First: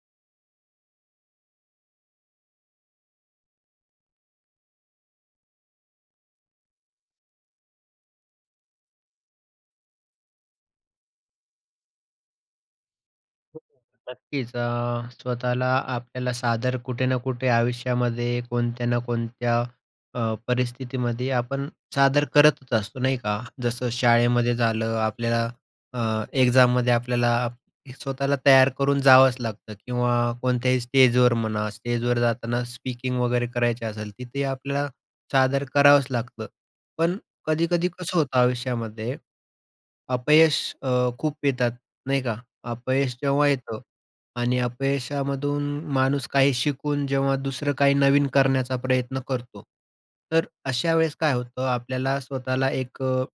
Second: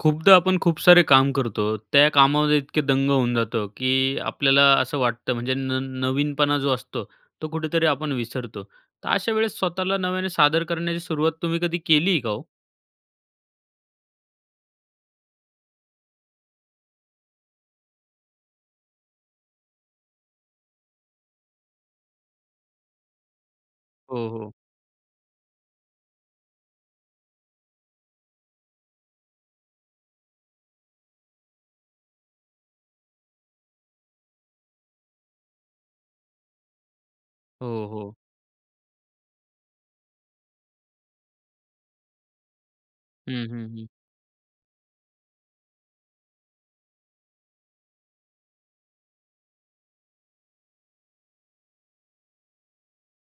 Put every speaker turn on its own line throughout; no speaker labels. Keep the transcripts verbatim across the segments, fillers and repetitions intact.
खूपदा आपण खूप सारे काम करतो, त्या कामामध्ये इतके दंग होऊन जातो, की आपल्याला असं वाटतं म्हणजे न नवीनपणा, जो असतो तो कुठेतरी आपण विसरतो. तर, अशा वेळेस स्वतःला नव्याने सादर करण्याची सुरुवात, तुम्ही कधी केली का हो?
[unintelligible] नक्कीच. अ, स्वतःला आपल्याला सादर कुठे ना कुठे आयुष्यामध्ये, कोणत्या ना कोणत्या अ, परिस्थितीमध्ये, आपण सादर करतच असतो. नाही का. जसं
हो, हो.
शाळेमध्ये झालं, आपल्या अ, एक्झाममध्ये आपल्याला स्वतःला तयार करून जावंच लागतं किंवा कोणत्याही स्टेजवर म्हणा, स्टेजवर जाताना स्पीकिंग वगैरे करायची असेल, तिथे आपल्याला सादर करावंच लागतं. पण
हो,
कधी-कधी
हो.
कसं होतं आयुष्यामध्ये, अपयश अ, खूप येतात नाही का. अपयश
हं,
जेव्हा
हं,
येतं
हं.
आणि अपयशामधून माणूस काही शिकून जेव्हा दुसरं काही नवीन करण्याचा प्रयत्न करतो, तर अशा वेळेस काय होतं, आपल्याला स्वतःला एक अ,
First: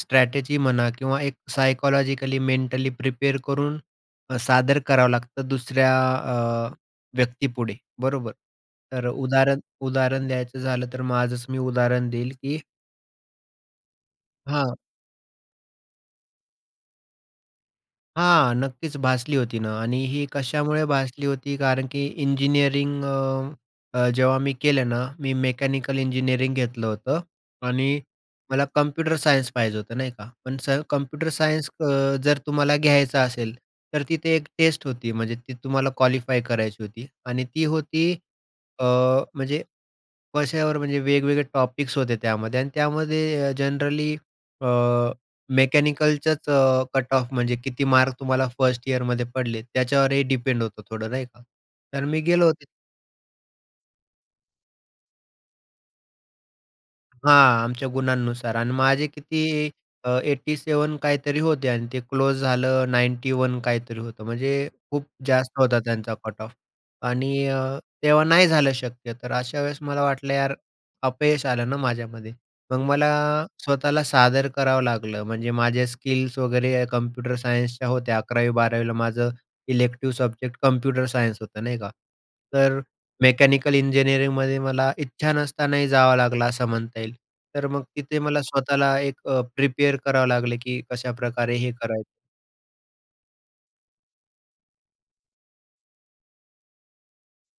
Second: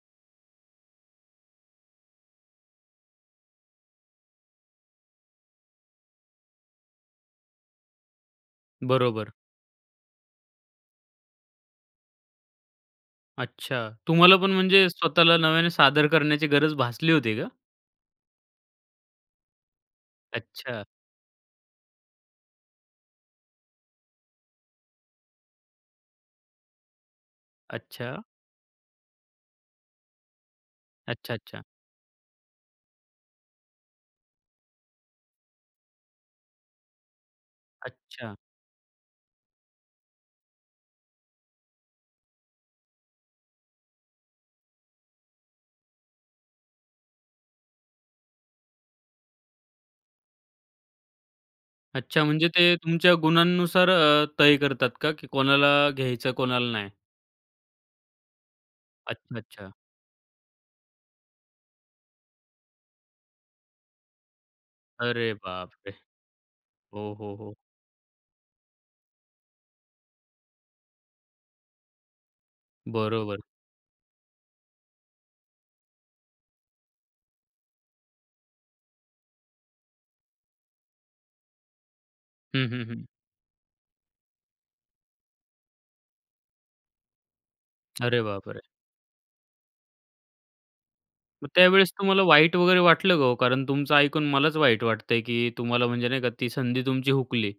स्ट्रॅटेजी म्हणा किंवा एक सायकॉलॉजिकली, मेंटली प्रिपेअर करून अ, सादर करावं लागतं दुसऱ्या अ, व्यक्तीपुढे, बरोबर. तर
बरोबर.
उदाहरण उदाहरण द्यायचं झालं, तर माझंच मी उदाहरण देईन की
अच्छा. तुम्हाला पण
हां.
म्हणजे स्वतःला नव्याने सादर करण्याची गरज भासली होती का?
हां, नक्कीच भासली होती ना आणि ही
अच्छा.
कशामुळे भासली होती कारण की इंजिनिअरिंग अ, अ, जेव्हा मी केलं ना, मी मेकॅनिकल इंजिनिअरिंग घेतलं होतं आणि
अच्छा.
मला कम्प्युटर सायन्स पाहिजे होतं, नाही का. पण स कम्प्युटर
अच्छा, अच्छा.
सायन्स अ, जर तुम्हाला घ्यायचा असेल, तर तिथे एक टेस्ट होती म्हणजे ती तुम्हाला क्वालिफाय करायची होती आणि ती होती,
अच्छा.
अ, म्हणजे कश्यावर म्हणजे वेगवेगळे टॉपिक्स होते त्यामध्ये आणि त्यामध्ये अ, जनरली अ, मेकॅनिकलचाच अ, कट ऑफ म्हणजे किती मार्क तुम्हाला फर्स्ट ईयरमध्ये पडलेत? त्याच्यावर हे डिपेंड होतं थोडं नाही का. कारण मी
अच्छा,
गेलो
म्हणजे
होतो
ते तुमच्या गुणांनुसार अ, तय करतात का की कोणाला घ्यायचं कोणाला नाही?
हां, आमच्या गुणांनुसार आणि माझे
अच्छा,
किती
अच्छा.
अ, एट्टी सेवन काहीतरी होते आणि ते क्लोज झालं नाईन्टी वन काहीतरी होतं. म्हणजे खूप
अरे
जास्त होता
बापरे!
त्यांचा कट ऑफ
हो, हो,
आणि
हो.
अ, तेव्हा नाही झालं शक्य. तर अशा वेळेस मला वाटलं, यार अपयश आलं ना माझ्यामध्ये. मग मला
बरोबर.
स्वतःला सादर करावं लागलं. म्हणजे माझ्या स्किल्स वगैरे कम्प्युटर सायन्सच्या होत्या. अकरावी-बारावीला माझं इलेक्टिव्ह सब्जेक्ट कम्प्युटर सायन्स होतं नाही का,
हं,
तर
हं, हं.
मेकॅनिकल इंजिनिअरिंगमध्ये मला इच्छा नसतानाही जावं लागलं असं म्हणता येईल. तर मग तिथे
अरे
मला
बापरे!
स्वतःला एक अ, प्रिपेअर करावं लागलं, की
मग
कशाप्रकारे हे
त्यावेळेस
करायचं.
तुम्हाला वाईट वगैरे वाटलं का हो? कारण तुमचं ऐकून मलाच वाईट वाटतंय, की तुम्हाला म्हणजे नाही का ती संधी तुमची हुकली.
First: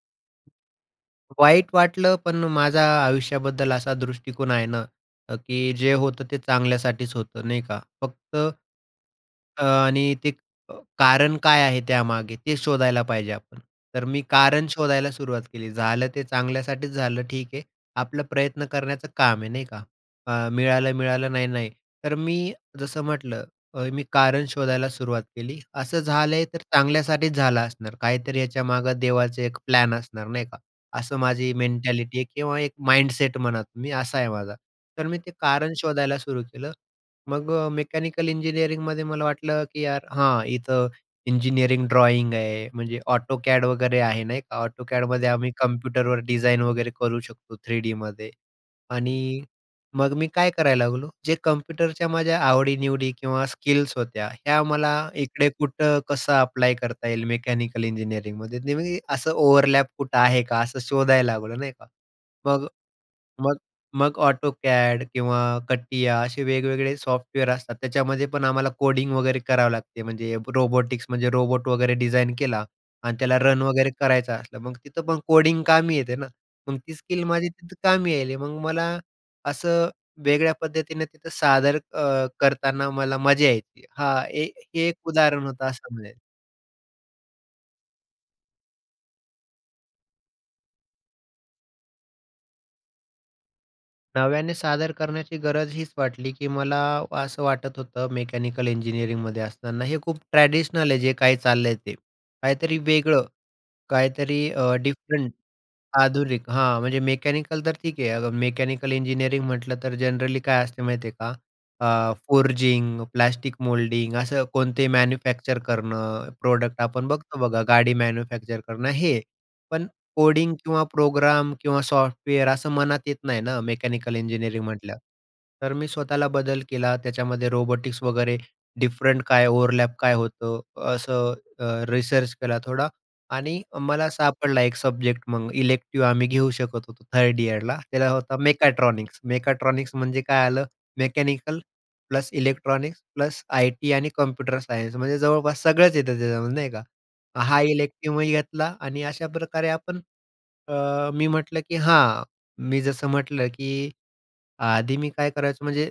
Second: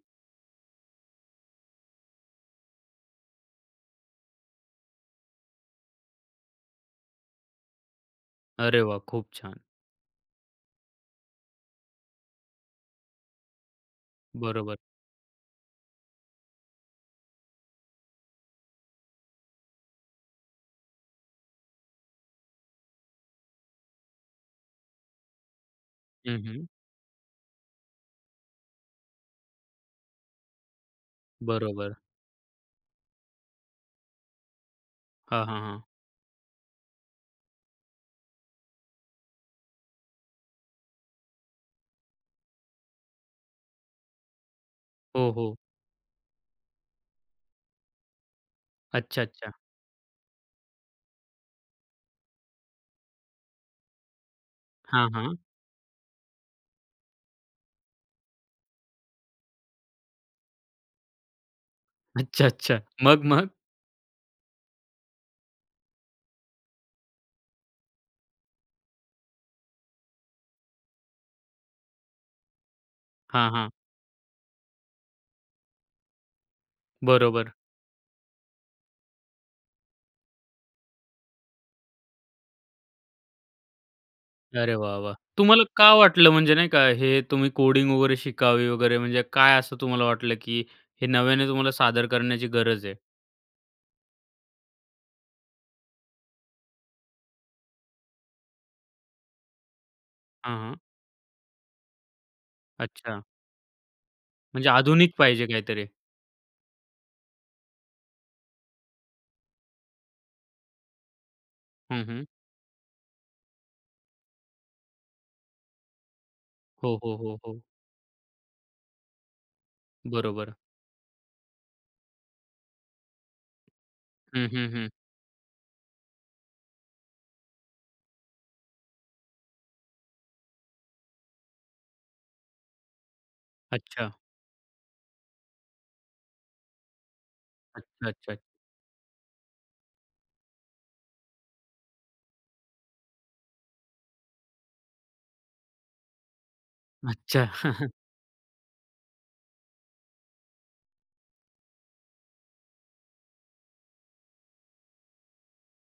वाईट वाटलं, पण माझा आयुष्याबद्दल असा दृष्टिकोन आहे ना अ, की जे होतं ते चांगल्यासाठीच होतं, नाही का? फक्त,
अरे वाह! खूप छान!
अ, आणि ते अ, कारण काय आहे त्यामागे, ते शोधायला पाहिजे आपण. तर मी कारण
बरोबर.
शोधायला सुरुवात केली. झालं ते चांगल्यासाठीच झालं ठीक आहे. आपला प्रयत्न करण्याचं काम आहे, नाही का? अ, मिळालंय-मिळालं नाही-नाही. तर मी जसं म्हटलं अ, मी कारण शोधायला सुरुवात केली. असं
हं,
झालंय तर
हं.
चांगल्यासाठीच झालं असणार. काहीतरी याच्यामागं देवाचे एक प्लॅन असणार, नाही का? असं माझी
बरोबर.
मेंटॅलिटी आहे किंवा एक माइंडसेट म्हणा तुम्ही असा आहे माझा. तर मी ते
हां, हां,
कारण
हां.
शोधायला सुरू केलं. मग अ, मेकॅनिकल इंजिनिअरिंगमध्ये मला वाटलं, की "यार, हां, इथं इंजिनिअरिंग ड्रॉइंग आहे, म्हणजे AutoCAD वगैरे आहे, नाही का? AutoCADमध्ये
हो,
आम्ही
हो.
कम्प्युटरवर डिझाईन वगैरे करू शकतो थ्रीडीमध्ये
अच्छा,
आणि
अच्छा.
मग मी काय करायला लागलो, जे कम्प्युटरच्या माझ्या आवडीनिवडी किंवा स्किल्स होत्या, ह्या मला
हां, हां.
इकडे कुठं कसं अप्लाय करता येईल मेकॅनिकल इंजिनिअरिंगमध्ये, नाही म्हणजे ते असं ओव्हरलॅप कुठं आहे का, असं शोधायला लागलो, नाही का?
अच्छा,
मग
अच्छा. मग? मग?
मग मग AutoCAD किंवा CATIA असे वेगवेगळे सॉफ्टवेअर असतात त्याच्यामध्ये पण आम्हाला कोडिंग वगैरे करावं लागते. म्हणजे रोबोटिक्स म्हणजे रोबोट वगैरे डिझाइन केला आणि त्याला
हां,
रन
हां.
वगैरे करायचं असलं, मग तिथं पण कोडिंग कामी येते ना. मग ती स्किल माझी
बरोबर.
तिथं कामी आली. मग मला असं वेगळ्या पद्धतीनं तिथं सादर अ, करताना मला मजा यायची. हा ए
अरे
एक
वाह, वाह!
उदाहरण
तुम्हाला
होतं
का
असं म्हणेल.
वाटलं म्हणजे, नाही का, हे तुम्ही कोडिंग वगैरे शिकावे वगैरे, म्हणजे काय असं तुम्हाला वाटलं, की हे नव्याने तुम्हाला सादर करण्याची गरज आहे?
नव्याने सादर करण्याची गरज हीच वाटली, की मला असं वाटत होतं मेकॅनिकल इंजिनिअरिंगमध्ये असताना, हे खूप
हां.
ट्रॅडिशनल आहे जे काही चाललंय ते. काहीतरी
अच्छा.
वेगळं, काहीतरी
म्हणजे
अ,
आधुनिक
डिफरंट,
पाहिजे काहीतरी.
आधुनिक हां म्हणजे मेकॅनिकल तर ठीक आहे, अ, मेकॅनिकल इंजिनिअरिंग म्हटलं तर जनरली काय असते माहिती आहे का?
हं,
अ,
हं.
फोरजिंग, प्लास्टिक मोल्डिंग, असं कोणते मॅन्युफॅक्चर करणं, प्रॉडक्ट
हो,
आपण
हो,
बघतो
हो, हो.
बघा गाडी मॅन्युफॅक्चर करणं, हे. पण कोडिंग
बरोबर.
किंवा प्रोग्राम किंवा सॉफ्टवेअर असं मनात येत नाही ना, मेकॅनिकल
हं,
इंजिनिअरिंग
हं, हं.
म्हटल्यावर. तर मी स्वतःला बदल केला, त्याच्यामध्ये रोबोटिक्स वगैरे, डिफरंट काय ओव्हरलॅप काय होतो असं अ, रिसर्च केला थोडा आणि मला
अच्छा.
सापडला एक सब्जेक्ट मग. इलेक्टिव आम्ही घेऊ शकत होतो थर्ड इअरला.
अच्छा,
त्याला होता
अच्छा.
मेकॅट्रॉनिक्स. मेकाट्रॉनिक्स म्हणजे काय आलं, mechanical plus electronics plus IT आणि कॉम्प्युटर सायन्स. म्हणजे जवळपास सगळंच येतं त्याच्यामध्ये, नाही का?
अच्छा.
हा इलेक्टिवही घेतला आणि अशाप्रकारे आपण अ, मी म्हटलं, की हां मी जसं म्हटलं, की आधी मी काय करायचो म्हणजे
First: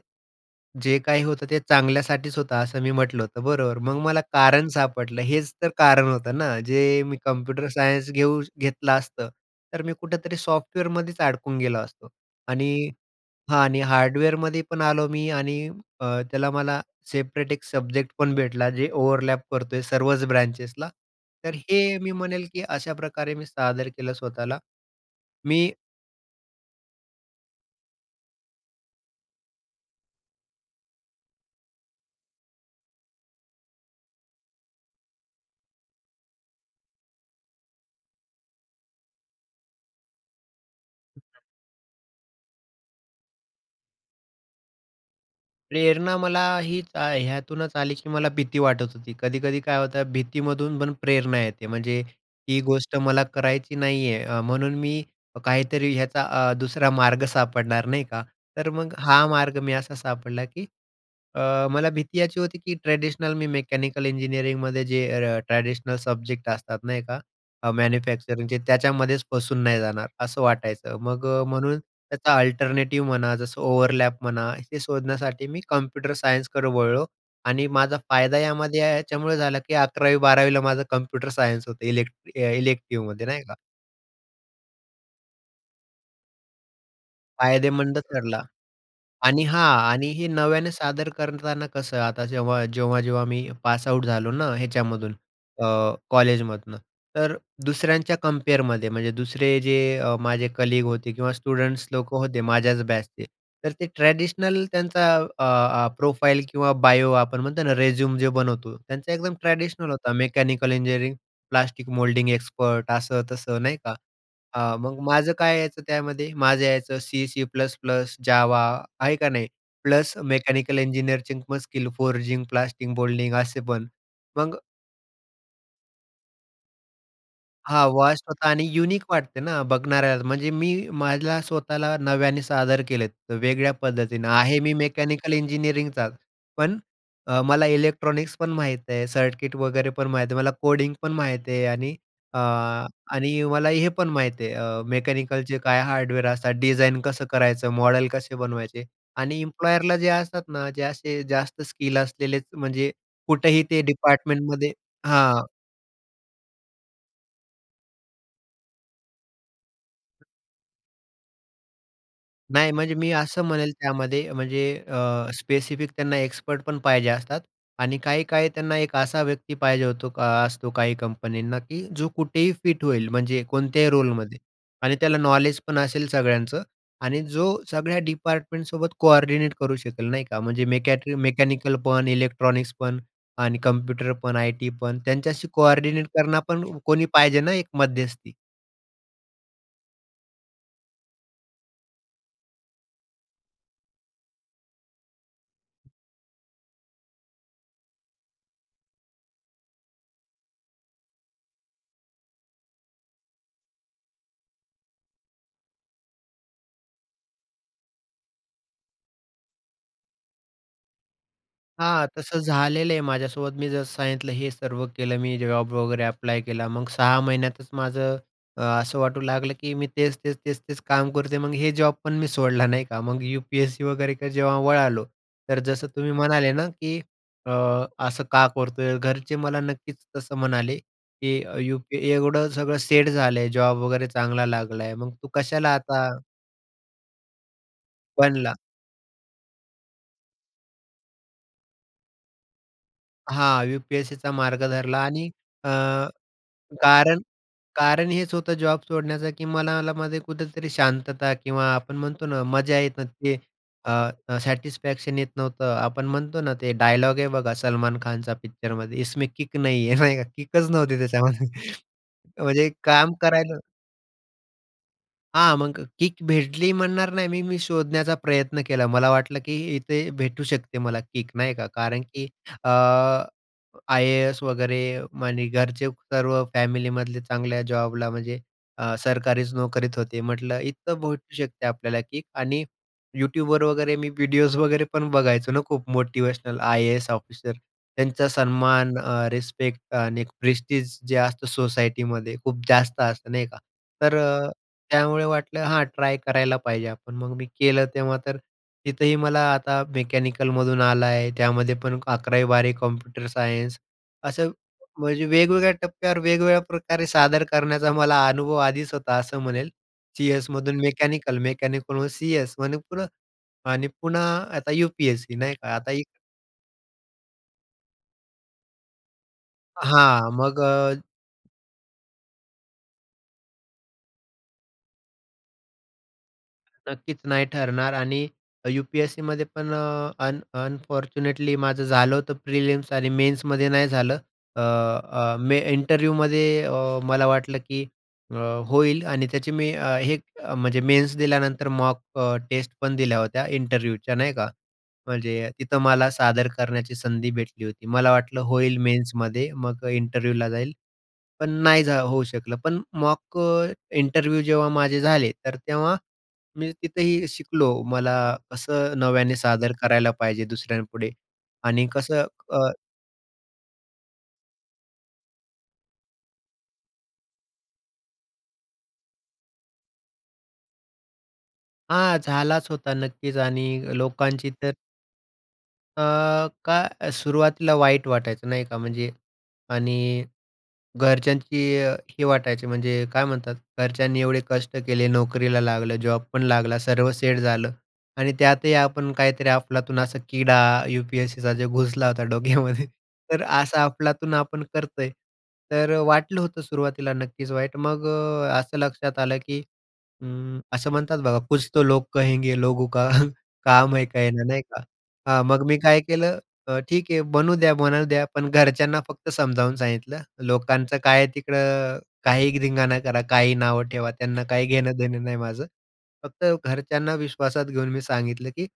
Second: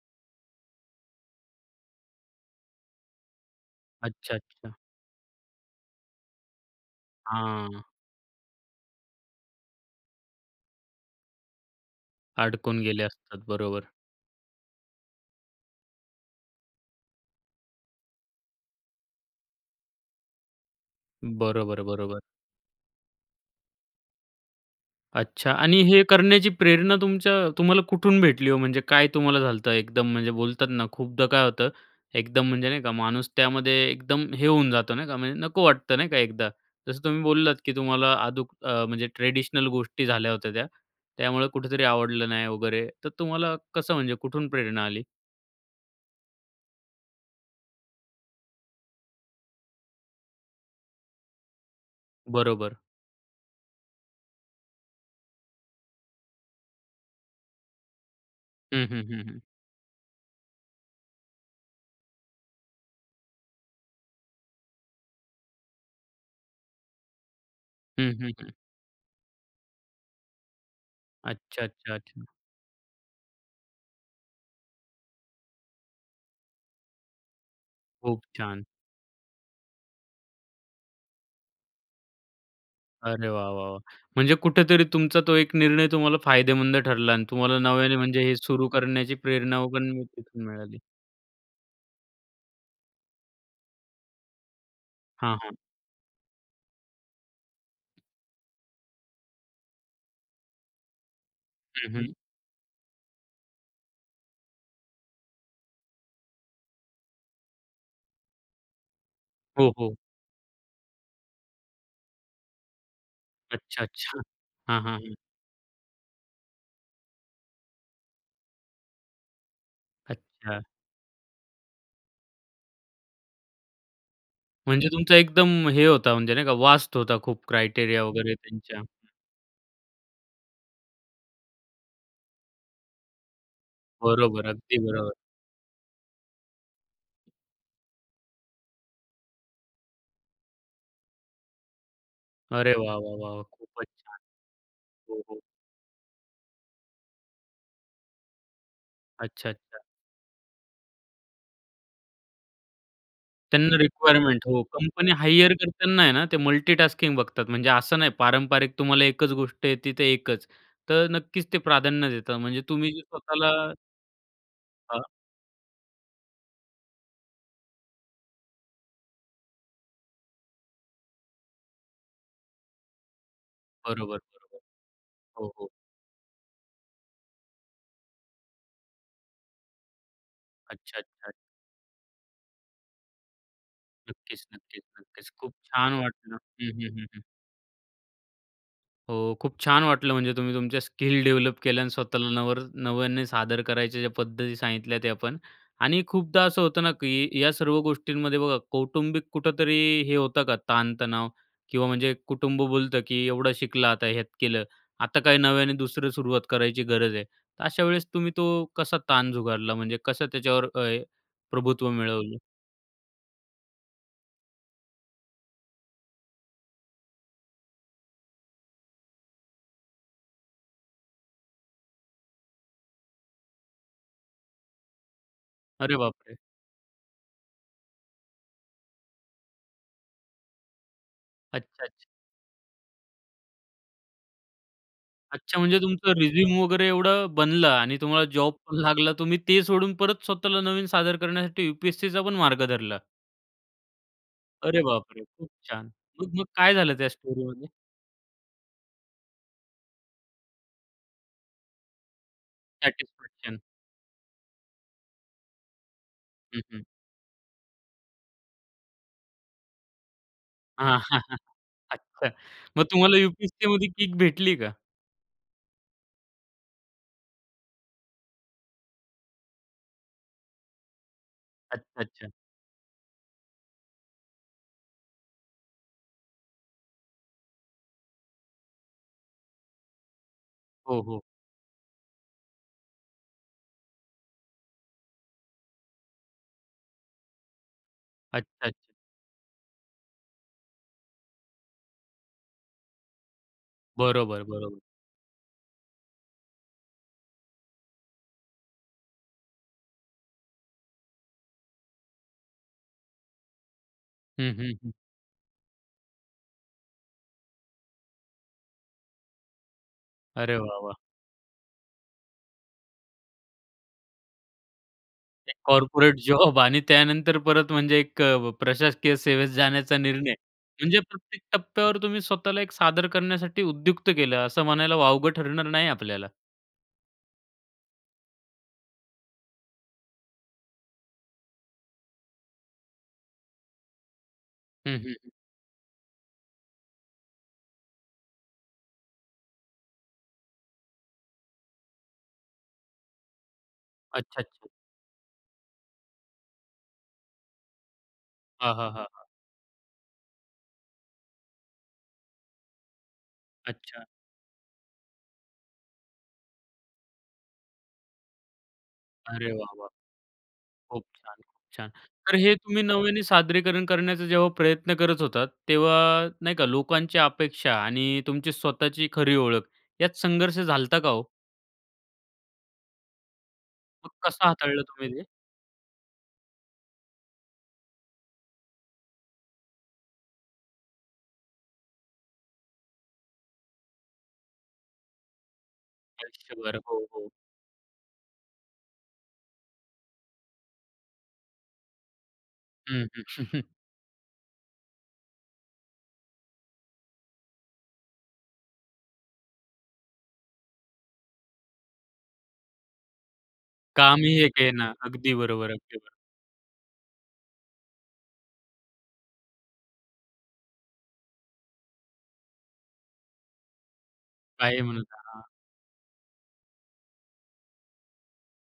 जे काही होतं ते चांगल्यासाठीच होतं, असं मी म्हटलं होतं, बरोबर? मग मला
अच्छा.
कारण
अच्छा.
सापडलं. हेच तर कारण होतं ना. जे मी कम्प्युटर
हां.
सायन्स घेऊ घेतलं असतं, तर मी कुठेतरी सॉफ्टवेअरमध्येच अडकून गेलो असतो.
अडकून
आणि
गेले असतात.
हां आणि
बरोबर.
हार्डवेअरमध्ये पण आलो मी आणि अ, त्याला मला सेपरेट एक सब्जेक्ट पण भेटला, जे ओव्हरलॅप करतोय सर्वच ब्रांचेसला. तर
बरोबर,
हे मी
बरोबर.
म्हणेल, की अशाप्रकारे मी सादर केलं स्वतःला.
अच्छा
मी
आणि हे करण्याची प्रेरणा तुमच्या तुम्हाला कुठून भेटली हो? म्हणजे काय तुम्हाला झालतं एकदम म्हणजे बोलतात ना, खूपदा काय होतं, एकदम म्हणजे नाही का, माणूस त्यामध्ये एकदम हे होऊन जातो नाही का; म्हणजे नको वाटतं नाही का एकदा. जसं तुम्ही बोललात, की तुम्हाला अदूक म्हणजे ट्रेडिशनल गोष्टी झाल्या होत्या त्या. त्यामुळं कुठेतरी आवडलं नाही वगैरे. तर तुम्हाला कसं म्हणजे कुठून प्रेरणा आली?
प्रेरणा मला, हीच अ, ह्यातूनच आली, की मला भीती वाटत होती, कधी-कधी काय होतं भीतीमधून पण प्रेरणा येते, म्हणजे ही
बरोबर.
गोष्ट मला करायची नाही आहे, अ, म्हणून मी काहीतरी याचा अ, दुसरा मार्ग सापडणार, नाही का. तर
हं,
मग
हं, हं,
हा
हं.
मार्ग मी असा सापडला, की अ, मला भीती याची होती, की ट्रॅडिशनल मी मेकॅनिकल इंजिनिअरिंगमध्ये जे अ, ट्रॅडिशनल सब्जेक्ट असतात, नाही का?
हं, हं, हं.
मॅन्युफॅक्चरिंगचे त्याच्यामध्येच फसून नाही जाणार असं वाटायचं, मग अ,
अच्छा,
म्हणून
अच्छा, अच्छा.
त्याचा अल्टरनेटिव्ह म्हणा, जसं ओव्हरलॅप म्हणा, हे शोधण्यासाठी मी कम्प्युटर सायन्सकडं वळलो. आणि माझा
खूप
फायदा
छान.
यामध्ये याच्यामुळे झाला, की अकरावी बारावी ला माझं कम्प्युटर सायन्स होतं, इलेक्ट अ, इलेक्टिव्हमध्ये
अरे
नाही
वाह,
का.
वाह, वाह! म्हणजे कुठेतरी तुमचा तो एक निर्णय तुम्हाला फायदेमंद ठरला आणि तुम्हाला नव्याने
फायदेमंद
म्हणजे हे
ठरला.
सुरू करण्याची
आणि
प्रेरणा
हां.
पण
आणि हे
तिथून
नव्याने
मिळाली.
सादर करताना कसं आता जेव्हा जेव्हा-जेव्हा मी पासआऊट झालो ना ह्याच्यामधून
हां, हां.
अ, कॉलेजमधनं, तर दुसऱ्यांच्या कम्पेअरमध्ये, म्हणजे दुसरे जे अ, माझे कलीग होते किंवा स्टुडंट्स
हं, हं.
लोकं होते माझ्याच बॅचचे. तर ते ट्रॅडिशनल, त्यांचा अ, अ, प्रोफाईल किंवा बायो आपण म्हणतो ना, रेझ्युमे जे बनवतो त्यांचा एकदम
हो,
ट्रॅडिशनल
हो.
होता. Mechanical engineering, plastic moulding expert असं-तसं. नाही
अच्छा,
का.
अच्छा.
अ,
हां, हां,
मग
हं.
माझं काय यायचं त्यामध्ये, माझं यायचं सी, सी-प्लस-प्लस, जावा आहे का नाही. प्लस
अच्छा.
मेकॅनिकल इंजिनियरचे must skill, forging, plastic moulding असे पण. मग
म्हणजे तुमचा एकदम हे होता म्हणजे नाही का, व्हास्ट होता खूप
हां,
क्रायटेरिया
व्हास्ट
वगैरे,
होता आणि
त्यांच्या
युनिक वाटते ना बघणाऱ्याला, म्हणजे मी मला स्वतःला नव्याने सादर केलेत वेगळ्या पद्धतीनं.
बरोबर,
आहे मी
अगदी बरोबर.
मेकॅनिकल इंजिनिअरिंगचाच, पण अ, मला इलेक्ट्रॉनिक्स पण माहीत आहे, सर्किट वगैरे पण माहीत आहे, मला कोडिंग पण माहीत आहे आणि अ,
अरे वाह, वाह, वाह, वाह!
आणि मला
खूपच
हे पण
छान.
माहीत आहे, अ,
हो, हो.
मेकॅनिकलचे काय हार्डवेअर असतात, डिझाईन कसं करायचं, मॉडेल कसे बनवायचे. आणि
अच्छा-अच्छा.
इम्प्लॉयरला जे असतात ना, जे असे जास्त स्किल असलेलेच म्हणजे कुठेही
त्यांना
ते
रिक्वायरमेंट हो.
डिपार्टमेंटमध्ये
कंपनी
हां.
हायर करताना आहे ना, ते मल्टिटास्किंग बघतात. म्हणजे असं नाही पारंपारिक तुम्हाला एकच गोष्ट येते तर एकच. तर नक्कीच ते प्राधान्य देतात. म्हणजे
नाही,
तुम्ही
म्हणजे
जे
मी असं
स्वतःला
म्हणेल त्यामध्ये म्हणजे
हां.
अ, स्पेसिफिक त्यांना एक्सपर्ट पण पाहिजे असतात आणि काही-काही त्यांना एक असा व्यक्ती पाहिजे होतो अ, असतो काही कंपनींना, की जो कुठेही फिट होईल म्हणजे कोणत्याही
बरोबर,
रोलमध्ये
बरोबर.
आणि त्याला
हो,
नॉलेज
हो.
पण असेल सगळ्यांचं आणि जो सगळ्या डिपार्टमेंटसोबत कोऑर्डिनेट करू शकेल, नाही का. म्हणजे
अच्छा,
मेकॅट्री
अच्छा, अच
मेकॅनिकल पण, इलेक्ट्रॉनिक्स पण आणि कम्प्युटर पण,
नक्कीच,
आय-टी
नक्कीच,
पण,
नक्कीच.
त्यांच्याशी
खूप छान
कोऑर्डिनेट
वाटलं.
करणं पण
हं, हं,
कोणी
हं, हं.
पाहिजे ना एक मध्यस्थी.
हो, खूप छान वाटलं. म्हणजे तुम्ही तुमच्या स्किल डेव्हलप केल्या अन् स्वतःला नवर नव्याने सादर करायच्या ज्या पद्धती सांगितल्या त्या पण. आणि खूपदा असं होतं ना, की या सर्व गोष्टींमध्ये बघा, कौटुंबिक कुठेतरी हे होतं का ताणतणाव किंवा म्हणजे कुटुंब बोलतं, की एवढं शिकलं आता हे यात केलं, आता काही नव्याने दुसरी सुरुवात करायची गरज आहे? तर अशा वेळेस तुम्ही तो कसा ताण झुगारला, म्हणजे कसं त्याच्यावर अ, प्रभुत्व
हां,
मिळवलं?
तसं झालेलं आहे माझ्यासोबत. मी जसं सांगितलं हे सर्व केलं, मी जॉब वगैरे अप्लाय केला. मग सहा महिन्यातच माझं अ, असं वाटू लागलं, की मी तेच-तेच, तेच-तेच काम करतोय, मग हे जॉब पण मी सोडला, नाही का? मग यू-पी-एस-सीकडे वगैरे किंवा जेव्हा वळालो, तर जसं
अरे
तुम्ही
बापरे!
म्हणाले ना, की अ, असं का करतोय? घरचे मला नक्कीच तसं म्हणाले, की
अच्छा,
यूपी
अच्छा.
एवढं सगळं सेट झालं, जॉब वगैरे चांगला लागलाय मग तू
अच्छा
कशाला
म्हणजे तुमचं
आता
रिझ्यूम वगैरे एवढं बनलं आणि तुम्हाला जॉब
बनला.
पण लागला तुम्ही ते सोडून परत स्वतःला नवीन सादर करण्यासाठी यू-पी-एस-सीचा पण मार्ग धरला
हां, यू-पी-एस-सीचा मार्ग
अरे
धरला
बापरे!
आणि
खूप
अ,
छान. मग-मग काय झालं त्या
कारण
स्टोरीमध्ये?
कारण हेच होतं जॉब सोडण्याचं, की मनाला मध्ये कुठेतरी शांतता किंवा आपण म्हणतो ना मजा येत नव्हती,
सॅटिस्फॅक्शन.
अ, सॅटिस्फॅक्शन येत नव्हतं. आपण म्हणतो ना,
हं,
ते
हं.
डायलॉग हे बघा सलमान खानचा पिक्चरमध्ये इसमें किक नाही है, नाही का? किकच नव्हती
हां
त्याच्यामध्ये
अच्छा
म्हणजे
मग
काम
तुम्हाला
करायलो
यू-पी-एस-सीमध्ये किक भेटली का?
हां, मग किक भेटली म्हणणार नाही मी. मी शोधण्याचा प्रयत्न केला. मला वाटलं, की इथे भेटू शकते मला किक नाही का कारण की
अच्छा-अच्छा.
अ, आय-ए-एस वगैरे आणि घरचे सर्व फॅमिलीमधले चांगल्या जॉबला म्हणजे अ, सरकारीच नोकरीत होते. म्हटलं
हो,
इथं
हो.
भेटू शकते आपल्याला किक आणि YouTubeवर वगैरे मी व्हिडिओज वगैरे पण बघायचो ना, खूप मोटिवेशनल. IAS officer. त्यांचा
अच्छा-अच्छा.
सन्मान, अ, रिस्पेक्ट आणि प्रेस्टीज जे असतं सोसायटीमध्ये खूप जास्त असतं नाही का. तर
बरोबर,
अ,
बरोबर.
त्यामुळे वाटलं हां, ट्राय करायला पाहिजे आपण. मग मी केलं. तेव्हा तर तिथंही मला आता मेकॅनिकलमधून आला आहे. त्यामध्ये पण अकरावी बारावी कॉम्प्युटर सायन्स. असं
हं, हं, हं.
म्हणजे वेगवेगळ्या टप्प्यावर वेगवेगळ्याप्रकारे सादर करण्याचा मला अनुभव आधीच होता, असं म्हणेल.
अरे
सी-एसमधून
वाह, वाह!
मेकॅनिकल, मेकॅनिकल सी-एस आणि पुन्हा आणि पुन्हा आता यू-पी-एस-सी,
एक
नाही का. आता एक
कॉर्पोरेट जॉब आणि त्यानंतर परत म्हणजे एक अ, प्रशासकीय सेवेत जाण्याचा
हां,
निर्णय.
मग
म्हणजे
अ
प्रत्येक टप्प्यावर तुम्ही स्वतःला एक सादर करण्यासाठी उद्युक्त केलं असं म्हणायला वावगं ठरणार नाही आपल्याला.
नक्कीच नाही ठरणार आणि यू-पी-एस-सीमध्ये पण अ, अन अनफॉर्च्युनेटली माझं झालं होतं प्रिलिम्स आणि मेन्समध्ये नाही झालं. अ,
हं, हं, हं.
अ, मी इंटरव्ह्यूमध्ये अ, मला वाटलं, की अ, होईल आणि त्याची मी अ, हे म्हणजे मेन्स दिल्यानंतर मॉक अ, टेस्ट पण दिल्या होत्या इंटरव्ह्यूच्या नाही
अच्छा,
का?
अच्छा.
म्हणजे तिथं मला सादर करण्याची संधी भेटली होती. मला वाटलं
हां,
होईल
हां, हां, हां.
मेन्समध्ये, मग इंटरव्ह्यूला जाईल, पण नाही जा होऊ शकलं. पण मॉक अ,
अच्छा.
इंटरव्ह्यू जेव्हा माझे झाले तर तेव्हा मी तिथंही शिकलो. मला कसं नव्याने
अरे
सादर
वाह वाह!
करायला पाहिजे
खूप
दुसऱ्यांपुढे
छान, खूप
आणि
छान.
कसं
तर हे
अ
तुम्ही नव्याने सादरीकरण करण्याचा जेव्हा प्रयत्न करत होतात तेव्हा नाही का लोकांची अपेक्षा आणि तुमची स्वतःची खरी ओळख यात संघर्ष झाला होता का हो?
हां, झालाच होता नक्कीच आणि
मग कसं
लोकांची तर
हाताळलं तुम्ही ते?
अ, काय सुरुवातीला वाईट वाटायचं नाही का? म्हणजे आणि घरच्यांची ही वाटायची म्हणजे काय म्हणतात घरच्यांनी एवढे कष्ट केले, नोकरीला लागलं, जॉब पण
आयुष्यभर,
लागला,
हो,
सर्व
हो.
सेट झालं आणि त्यातही आपण काहीतरी अफलातून असा किडा यू-पी-एस-सीचा जो घुसला होता डोक्यामध्ये.
हं, हं.
तर असं अफलातून आपण करतोय. तर वाटलं होतं सुरुवातीला नक्कीच वाईट. मग अ, असं लक्षात आलं, की हं असं म्हणतात बघा कुछ तो लोग कहेंगे लोगों का काम है
काम ही
कहना
एक
नाही
आहे
का?
ना. अगदी
हा मग
बरोबर,
मी
अगदी
काय
बरोबर.
केलं ठीक आहे म्हणू द्या, म्हणू द्या. पण घरच्यांना फक्त समजावून सांगितलं. लोकांचं काय आहे तिकडं काही धिंगाणा करा काही नावं ठेवा त्यांना काही
काही
घेणं
म्हणता,
देणं नाही
हां.
माझं. फक्त घरच्यांना विश्वासात घेऊन मी सांगितलं, की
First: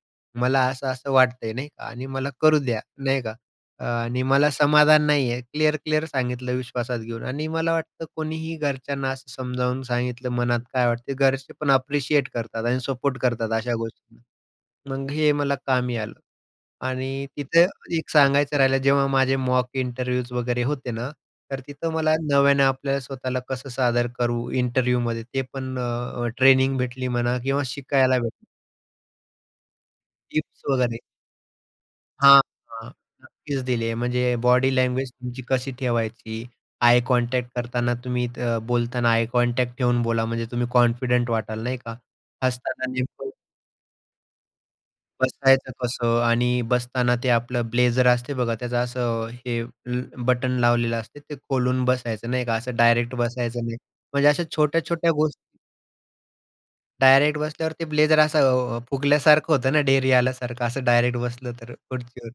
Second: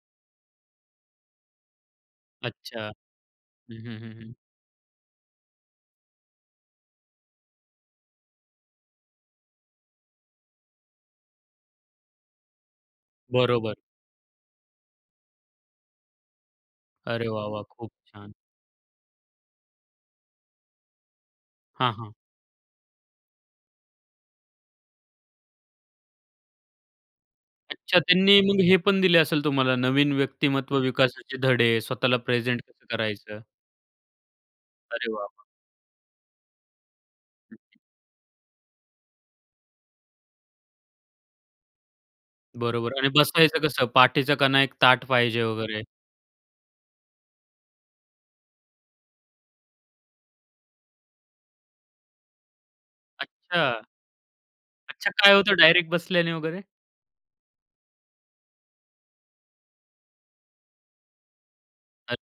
मला असं-असं वाटतंय नाही का? आणि मला करू द्या
अच्छा,
नाही का?
हं,
अ,
हं, हं,
आणि
हं.
मला समाधान नाही आहे. क्लिअर-क्लिअर सांगितलं विश्वासात घेऊन आणि मला वाटतं कोणीही घरच्यांना असं समजावून सांगितलं मनात काय वाटते? घरचे पण ॲप्रिशिएट करतात आणि सपोर्ट करतात
बरोबर.
अशा गोष्टींना. मग हे मला कामी आलं आणि
अरे वाह, वाह,
तिथं
खूप
एक
छान!
सांगायचं राहिलं जेव्हा माझे मॉक इंटरव्ह्यूज वगैरे होते ना तर तिथं
हां, हां.
मला नव्यानं आपल्याला स्वतःला कसं सादर करू इंटरव्ह्यूमध्ये. ते पण अ, ट्रेनिंग भेटली म्हणा किंवा
अच्छा,
शिकायला
त्यांनी
भेटलं.
मग हे पण दिले असेल तुम्हाला नवीन
टिप्स
व्यक्तिमत्व
वगैरे.
विकासाचे धडे, स्वतःला
हां,
प्रेझेंट कसं
हां,
करायचं?
नक्कीच दिले आहे. म्हणजे बॉडी लँग्वेज
अरे वाह वाह!
तुमची कशी ठेवायची. आय कॉन्टॅक्ट करताना तुम्ही त बोलताना आय कॉन्टॅक्ट ठेवून बोला. म्हणजे तुम्ही कॉन्फिडंट वाटाल नाही का? हसताना
बरोबर आणि
नेमकं
बसायचं कसं? पाठीचा कणा एक ताठ पाहिजे
बसायचं
वगैरे.
कसं? आणि बसताना ते आपलं ब्लेझर असते बघा त्याचं असं हे ल बटन लावलेलं असते. ते खोलून बसायचं, नाही का? असं डायरेक्ट बसायचं नाही.
अच्छा.
म्हणजे अशा
अच्छा,
छोट्या-छोट्या
काय होतं
गोष्टी
डायरेक्ट बसल्याने वगैरे?
डायरेक्ट बसल्यावर ते ब्लेझर असं अ, फुगल्यासारखं होतं ना, ढेरी आल्यासारखं असं डायरेक्ट बसलं तर
अ
खुर्चीवर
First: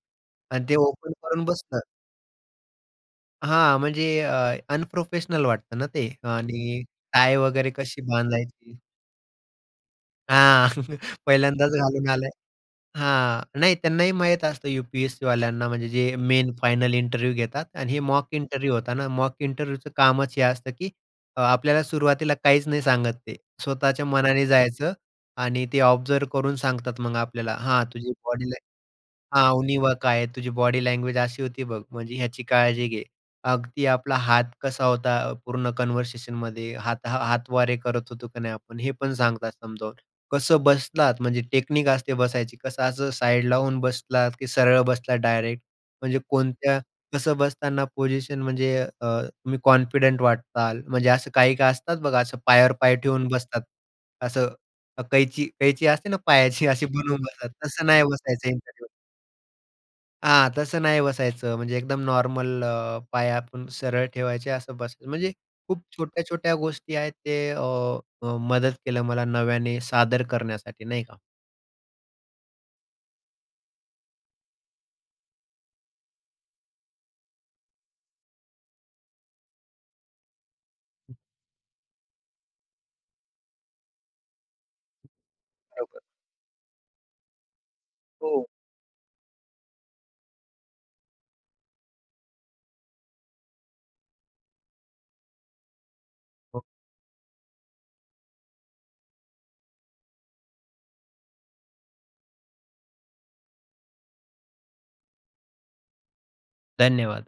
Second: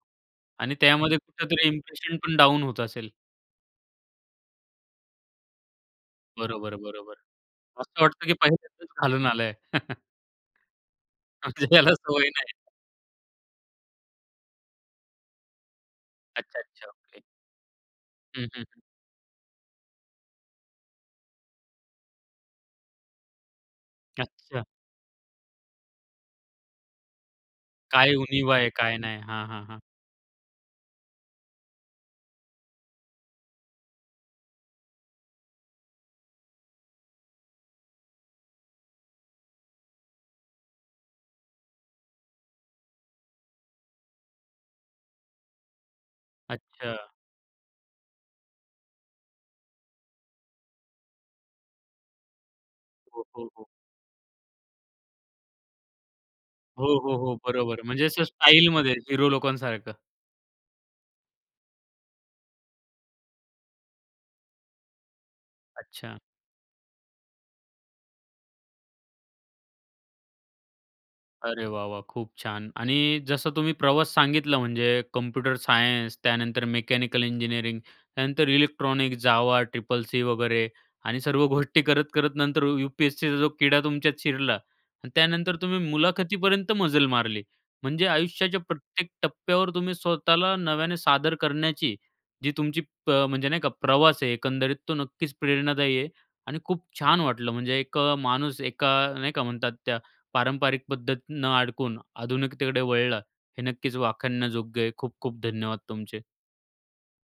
आणि
आणि
ते ओपन
त्यामध्ये
करून
कुठेतरी
बसलं
इम्प्रेशनपण डाउन होत असेल.
हां. म्हणजे अ, अनप्रोफेशनल वाटतं ना ते आणि
बरोबर, बरोबर.
टाय वगैरे कशी
असं वाटतं की
बांधायची?
पहिल्यादांच घालून आलंय.
हां.
म्हणजे
पहिल्यांदाच
ज्याला
घालून
सवय
आलाय
नाही.
हां, नाही. त्यांनाही माहीत असतं, यू-पी-एस-सी वाल्यांना. म्हणजे जे मेन
अच्छा, अच्छा,
फायनल
ओके.
इंटरव्ह्यू घेतात. आणि हे मॉक
हं,
इंटरव्ह्यू
हं.
होता ना, मॉक इंटरव्ह्यूचं कामच हे असतं, की आपल्याला सुरुवातीला काहीच नाही सांगत. ते स्वतःच्या मनाने
अच्छा.
जायचं. आणि ते ऑब्झर्व्ह करून सांगतात मग आपल्याला. हां, तुझी
काय
बॉडी लॅ
उणिवा काय नाही? हां,
हा,
हां, हां.
उणिवा काय आहे. तुझी बॉडी लँग्वेज अशी होती. बघ, म्हणजे ह्याची काळजी घे. अगदी आपला हात कसा होता, पूर्ण कन्व्हर्सेशनमध्ये हाता हातवारे करत होतो की नाही आपण, हे पण सांगतात समजावून. कसं बसलात, म्हणजे टेक्निक असते बसायची. कसं असं साइड लावून बसलात की सरळ बसलात, डायरेक्ट? म्हणजे कोणत्या
अच्छा.
कसं बसताना पोजिशन म्हणजे अ, तुम्ही कॉन्फिडंट वाटताल. म्हणजे असं काही काही असतात. बघा, असं पायावर पाय
हो,
ठेवून
हो,
बसतात,
हो.
असं अ, कैची कैची असते ना पायाची अशी
हो, हो,
बनवून
हो,
बसतात,
बरोबर.
तसं नाही
म्हणजे असं
बसायचं इंटरव्ह्यूला.
स्टाइलमध्ये हीरो लोकांसारखं?
हां, तसं नाही बसायचं. म्हणजे एकदम नॉर्मल अ, पाय आपण सरळ ठेवायचे असं बस म्हणजे खूप
अच्छा.
छोट्या-छोट्या गोष्टी आहेत. ते अ, मदत केलं मला नव्याने सादर करण्यासाठी नाही का.
अरे, वाह, वाह, खूप छान. आणि जसं तुम्ही प्रवास सांगितलं म्हणजे कम्प्युटर सायन्स, त्यानंतर मेकॅनिकल इंजिनिअरिंग, त्यानंतर इलेक्ट्रॉनिक, जावा, ट्रिपल सी वगैरे आणि सर्व गोष्टी करत-करत नंतर यू-पी-एस-सीचा जो किडा तुमच्यात शिरला आणि त्यानंतर तुम्ही
बरोबर.
मुलाखतीपर्यंत मजल मारली. म्हणजे
हो.
आयुष्याच्या प्रत्येक टप्प्यावर तुम्ही स्वतःला नव्याने सादर करण्याची जी तुमची प म्हणजे नाही का, प्रवास आहे एकंदरीत, तो नक्कीच प्रेरणादायी आहे आणि
हो.
खूप छान वाटलं. म्हणजे एक माणूस एका नाही का म्हणतात त्या पारंपरिक पद्धतीनं अडकून आधुनिकतेकडे वळला, हे नक्कीच वाखाणण्याजोग्य आहे. खूप-खूप धन्यवाद तुमचे.
धन्यवाद.